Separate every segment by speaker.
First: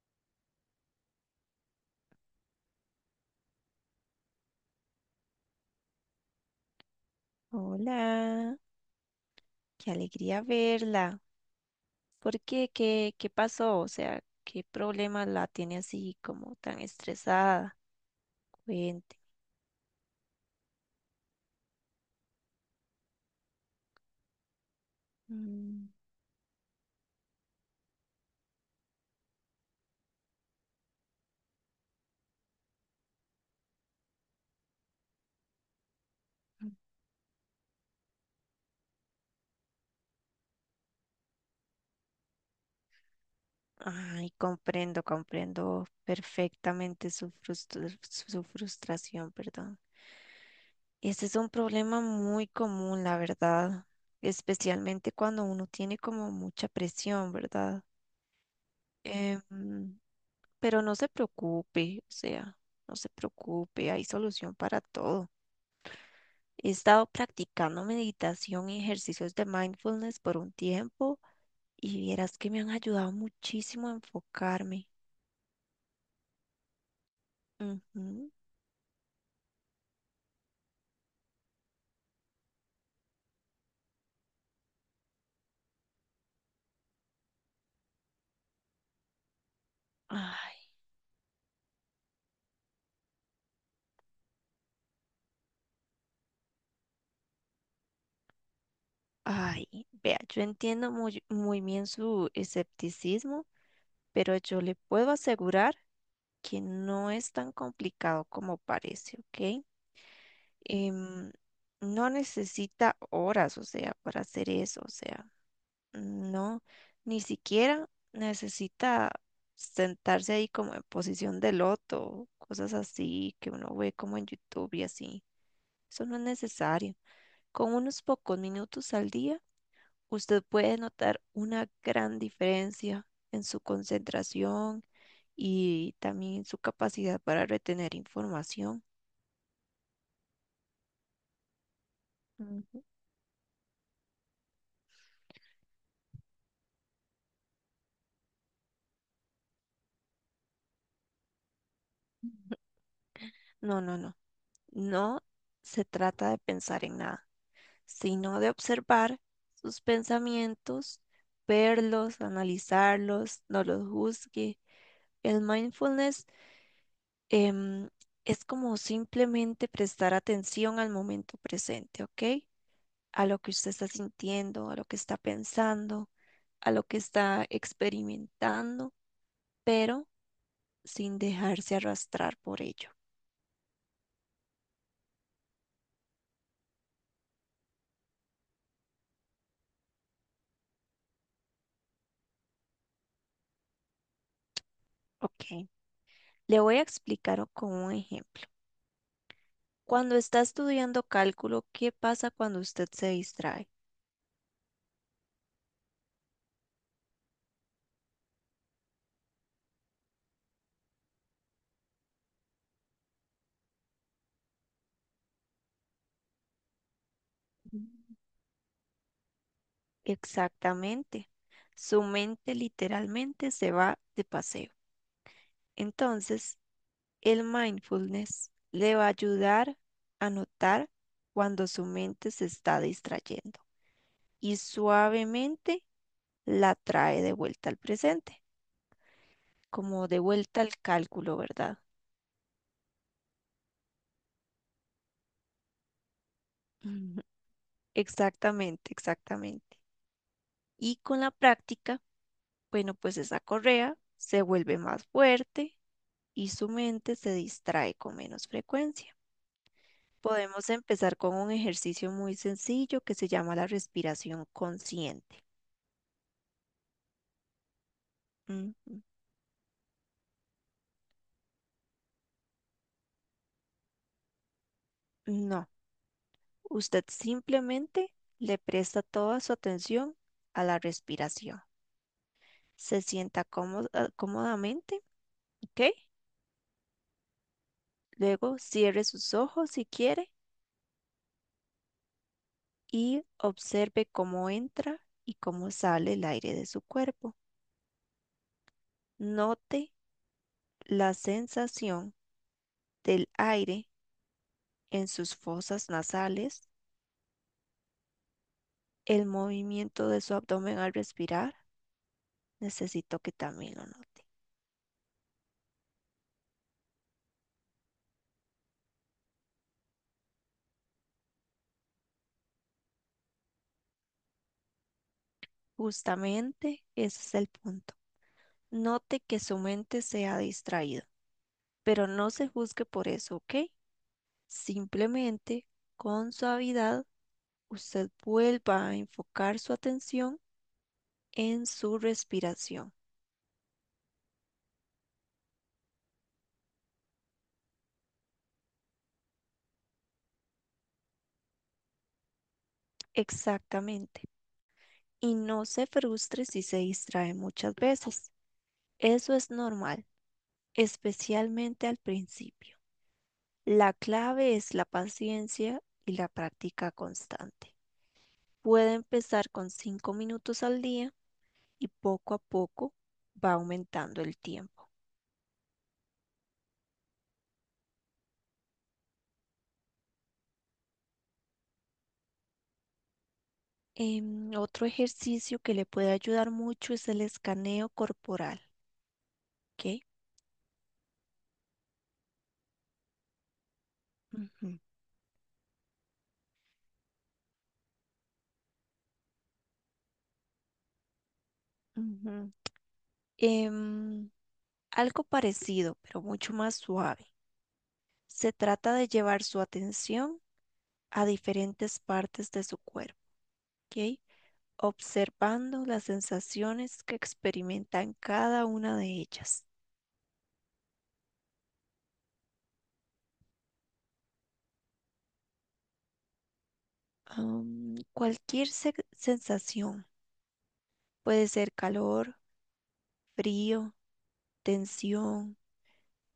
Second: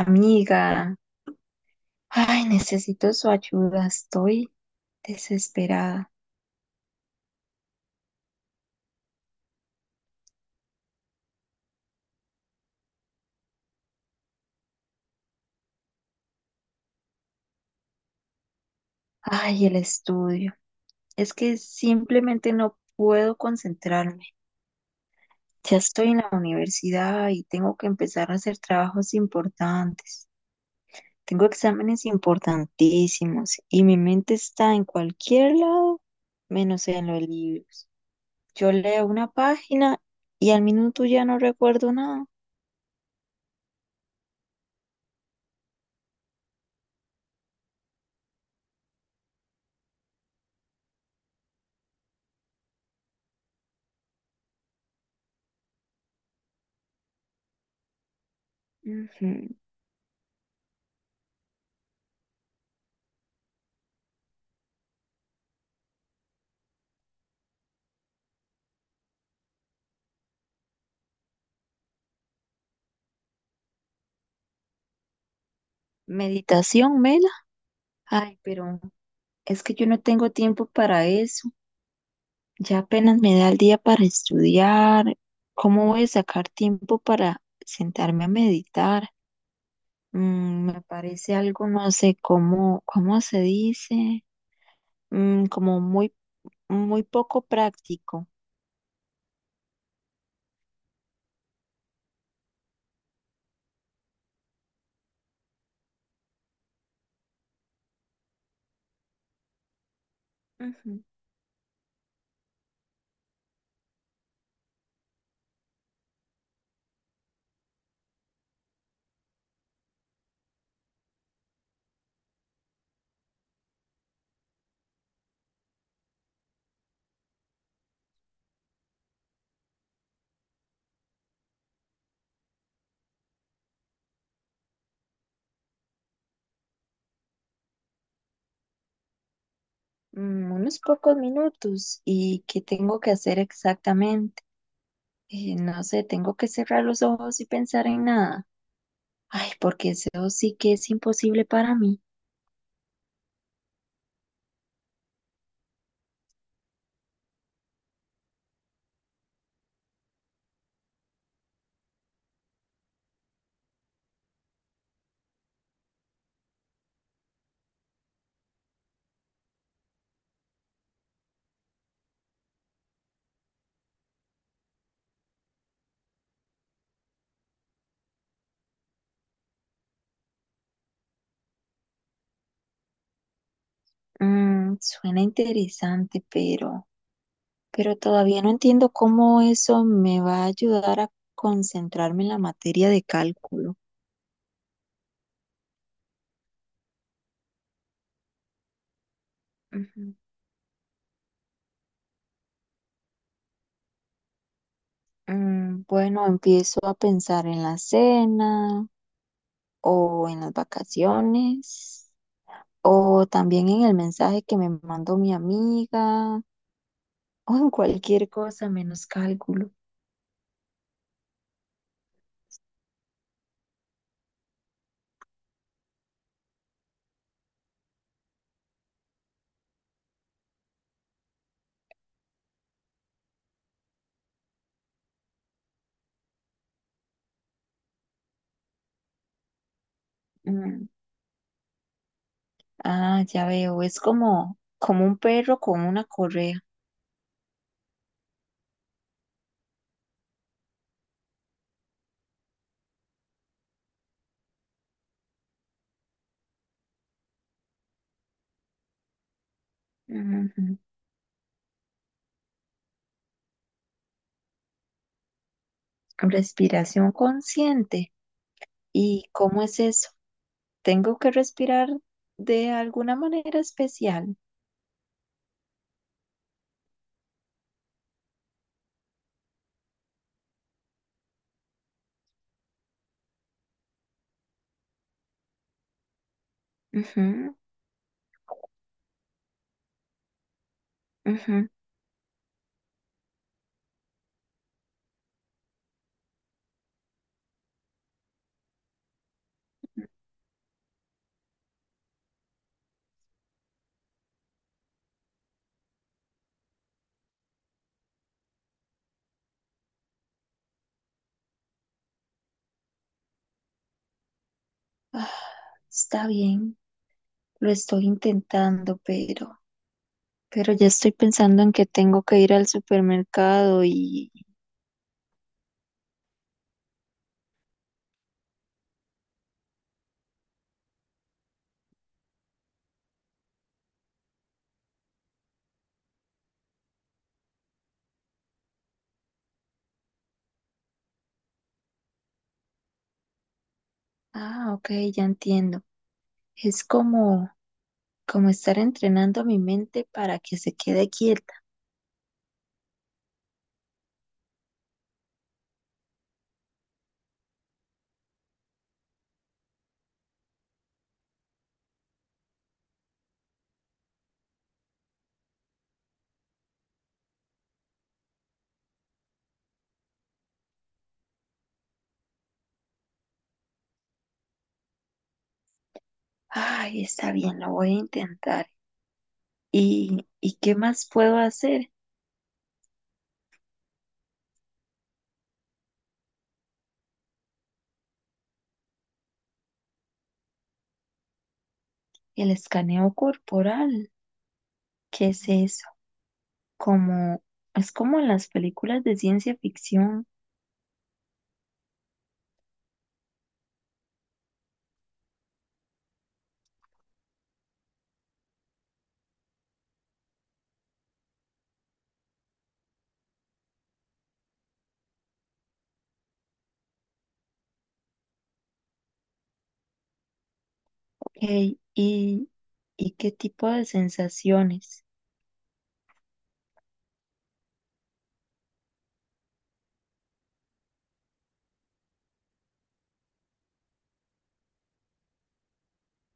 Speaker 1: Amiga, ay, necesito su ayuda, estoy desesperada.
Speaker 2: Hola, qué alegría verla. ¿Por qué? ¿¿Qué pasó? O sea, ¿qué problema la tiene así como tan estresada? Cuente.
Speaker 1: Ay, el estudio. Es que simplemente no puedo concentrarme. Ya
Speaker 2: Mm.
Speaker 1: estoy en la universidad y tengo que empezar a hacer trabajos importantes. Tengo exámenes importantísimos y mi mente está en cualquier lado, menos en los libros. Yo leo una página y al minuto ya no recuerdo nada.
Speaker 2: Ay, comprendo perfectamente su frustración, perdón. Este es un problema muy común, la verdad, especialmente cuando uno tiene como mucha presión, ¿verdad?
Speaker 1: Ujú.
Speaker 2: Em, pero no se preocupe, o sea, no se preocupe, hay solución para todo. He estado practicando meditación y ejercicios de mindfulness por un tiempo y vieras que me han ayudado muchísimo a enfocarme.
Speaker 1: Meditación, Mela.
Speaker 2: Ujú.
Speaker 1: Ay, pero es que yo no tengo tiempo para eso. Ya apenas me da el día para estudiar. ¿Cómo voy a sacar tiempo para sentarme a meditar?
Speaker 2: Ay,
Speaker 1: Me parece algo, no sé cómo se dice, como muy, muy poco práctico.
Speaker 2: ay, vea, yo entiendo muy, muy bien su escepticismo, pero yo le puedo asegurar que no es tan complicado como parece, ¿ok?
Speaker 1: Ujú.
Speaker 2: Em, no necesita horas, o sea, para hacer eso, o sea. No, ni siquiera necesita sentarse ahí como en posición de loto, cosas así que uno ve como en YouTube y así. Eso no es necesario. Con unos pocos minutos al día, usted puede notar una gran diferencia en su concentración y también en su capacidad para retener información.
Speaker 1: Mm, unos pocos minutos. ¿Y qué
Speaker 2: Ujú.
Speaker 1: tengo que hacer exactamente? No sé, tengo que cerrar los ojos y pensar en nada. Ay, porque eso sí que es imposible para mí.
Speaker 2: No, no, no. No se trata de pensar en nada, sino de observar sus pensamientos, verlos, analizarlos, no los juzgue. El mindfulness em, es como simplemente prestar atención al momento presente, ¿ok? A lo que usted está sintiendo, a lo que está pensando, a lo que está experimentando, pero sin dejarse arrastrar por ello,
Speaker 1: Suena interesante, pero todavía no entiendo cómo eso me va a ayudar a concentrarme en la materia de cálculo.
Speaker 2: ¿ok? Le voy a explicar con un ejemplo.
Speaker 1: Ujú.
Speaker 2: Cuando está estudiando cálculo, ¿qué pasa cuando usted se distrae?
Speaker 1: Bueno, empiezo a pensar en la cena o en las vacaciones o también en el mensaje que me mandó mi amiga o en cualquier cosa menos cálculo.
Speaker 2: Exactamente. Su mente literalmente se va de paseo. Entonces, el mindfulness le va a ayudar a notar cuando su mente se está distrayendo y suavemente la trae de vuelta al presente, como de vuelta al
Speaker 1: Mm,
Speaker 2: cálculo, ¿verdad?
Speaker 1: ah, ya veo, es como un perro con una correa.
Speaker 2: Ujú. Exactamente, exactamente. Y con la práctica, bueno, pues esa correa se vuelve más fuerte y su mente se distrae con menos frecuencia. Podemos empezar con un ejercicio muy sencillo que se llama la respiración consciente.
Speaker 1: Respiración consciente.
Speaker 2: Ujú.
Speaker 1: ¿Y cómo es eso? ¿Tengo que respirar de alguna manera especial?
Speaker 2: No, usted simplemente le presta toda su atención a la respiración. Se sienta cómodamente, ¿ok?
Speaker 1: Ujú,
Speaker 2: Luego cierre sus ojos si quiere
Speaker 1: ujú.
Speaker 2: y observe cómo entra y cómo sale el aire de su cuerpo. Note la sensación del aire en sus fosas nasales, el movimiento de su abdomen al respirar. Necesito que también lo note.
Speaker 1: Está bien, lo estoy intentando, pero ya estoy pensando en que tengo que ir al supermercado y...
Speaker 2: Justamente ese es el punto. Note que su mente se ha distraído, pero no se juzgue por eso, ¿ok? Simplemente con suavidad usted vuelva a enfocar su atención en su respiración.
Speaker 1: Ah, ok, ya entiendo. Es como estar entrenando a mi mente para que se quede quieta.
Speaker 2: Exactamente. Y no se frustre si se distrae muchas veces. Eso es normal, especialmente al principio. La clave es la paciencia y la práctica constante. Puede empezar con 5 minutos al día y poco a poco va aumentando el tiempo.
Speaker 1: Ay, está bien, lo voy a intentar. Y qué más puedo hacer?
Speaker 2: Otro ejercicio que le puede ayudar mucho es el escaneo corporal, ¿ok?
Speaker 1: El escaneo corporal.
Speaker 2: Ujú.
Speaker 1: ¿Qué es eso? Como, es como en las películas de ciencia ficción.
Speaker 2: Ujú. Em, Algo parecido, pero mucho más suave. Se trata de llevar su atención a diferentes partes de su cuerpo, ¿ok? Observando las sensaciones que experimentan cada una de ellas.
Speaker 1: Ok. ¿Y, y qué tipo de sensaciones?
Speaker 2: Cualquier sensación, puede ser calor, frío, tensión,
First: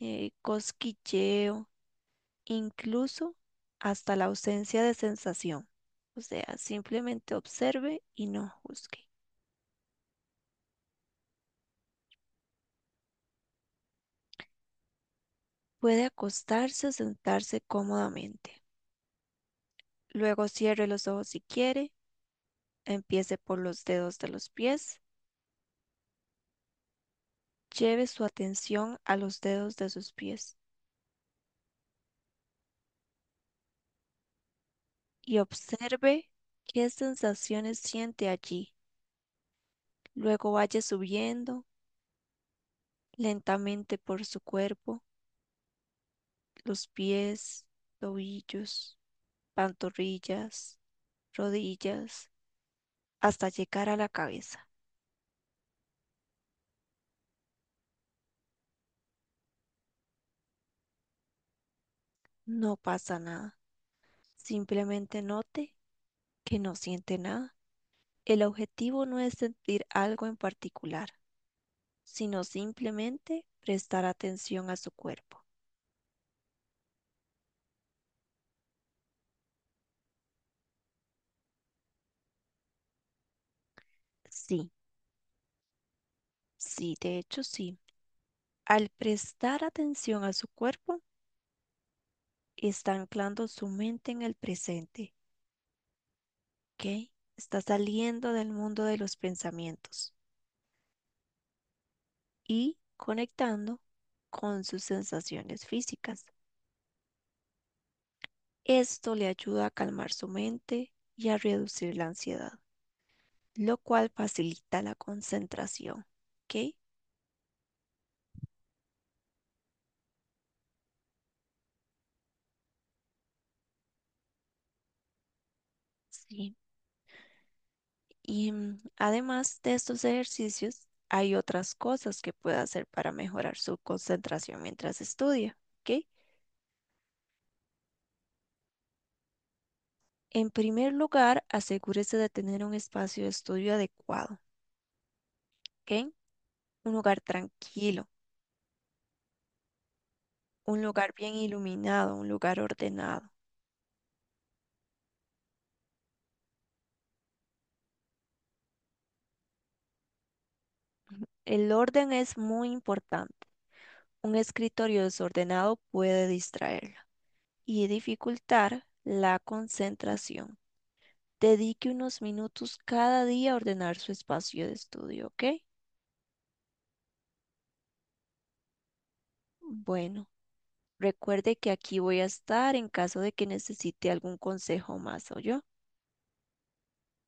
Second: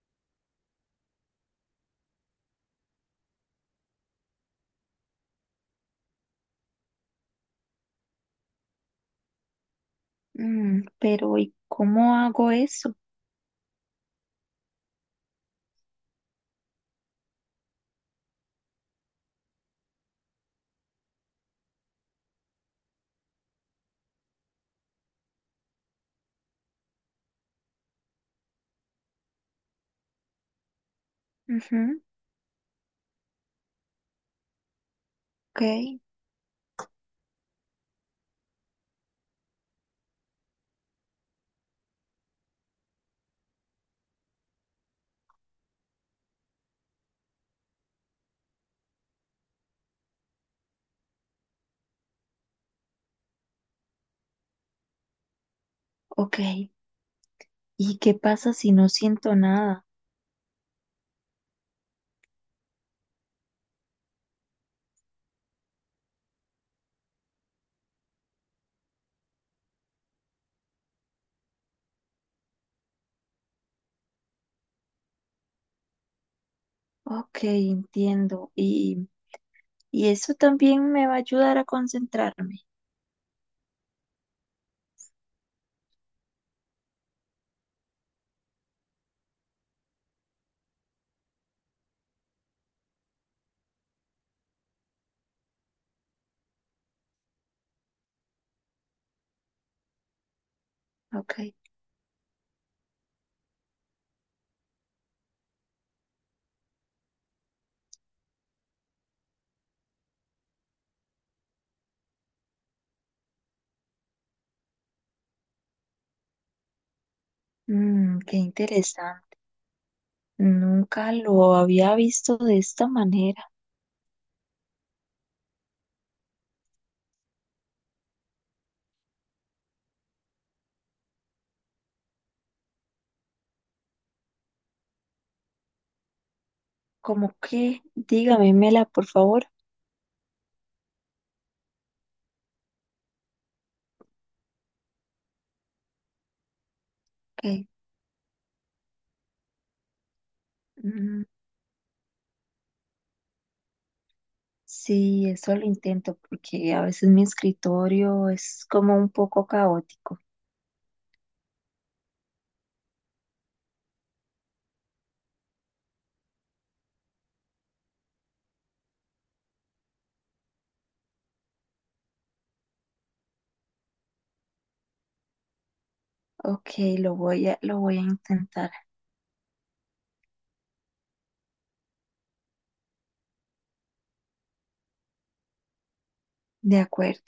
Speaker 2: cosquilleo, incluso hasta la ausencia de sensación. O sea, simplemente observe y no juzgue.
Speaker 1: Mm, pero ¿y cómo hago eso?
Speaker 2: Puede acostarse o sentarse cómodamente. Luego cierre los ojos si quiere, empiece por los dedos de los pies, lleve su atención a los dedos de sus pies
Speaker 1: Ujú,
Speaker 2: y
Speaker 1: ok,
Speaker 2: observe qué sensaciones siente allí. Luego vaya subiendo lentamente por su cuerpo, los pies, tobillos, pantorrillas, rodillas, hasta llegar a la cabeza.
Speaker 1: ok. ¿Y qué pasa si no siento nada?
Speaker 2: No pasa nada. Simplemente note que no siente nada. El objetivo no es sentir algo en particular, sino simplemente prestar atención a su cuerpo.
Speaker 1: Ok, entiendo. Y eso también me va a ayudar a concentrarme.
Speaker 2: Sí, sí, de hecho sí. Al prestar atención a su cuerpo, está anclando su mente en el presente, ¿ok? Está saliendo del mundo de los pensamientos
Speaker 1: Ok.
Speaker 2: y conectando con sus sensaciones físicas. Esto le ayuda a calmar su mente y a reducir la ansiedad, lo cual facilita la concentración, ¿ok?
Speaker 1: Mm, qué interesante. Nunca lo había visto de esta manera.
Speaker 2: Sí, y además de estos ejercicios, hay otras cosas que puede hacer para mejorar su concentración mientras estudia, ¿ok?
Speaker 1: Como que, dígamela, por favor.
Speaker 2: En primer lugar, asegúrese de tener un espacio de estudio adecuado, ¿ok? Un lugar
Speaker 1: Ok.
Speaker 2: tranquilo, un lugar
Speaker 1: Mm,
Speaker 2: bien iluminado, un lugar ordenado.
Speaker 1: sí, eso lo intento porque a veces mi escritorio es como un poco caótico.
Speaker 2: El orden es muy importante. Un escritorio desordenado puede distraerla y dificultar la concentración. Dedique unos minutos cada día a ordenar su espacio de estudio, ¿ok?
Speaker 1: Ok, lo voy a intentar.
Speaker 2: Bueno, recuerde que aquí voy a estar en caso de que necesite algún consejo más, yo.
Speaker 1: De acuerdo.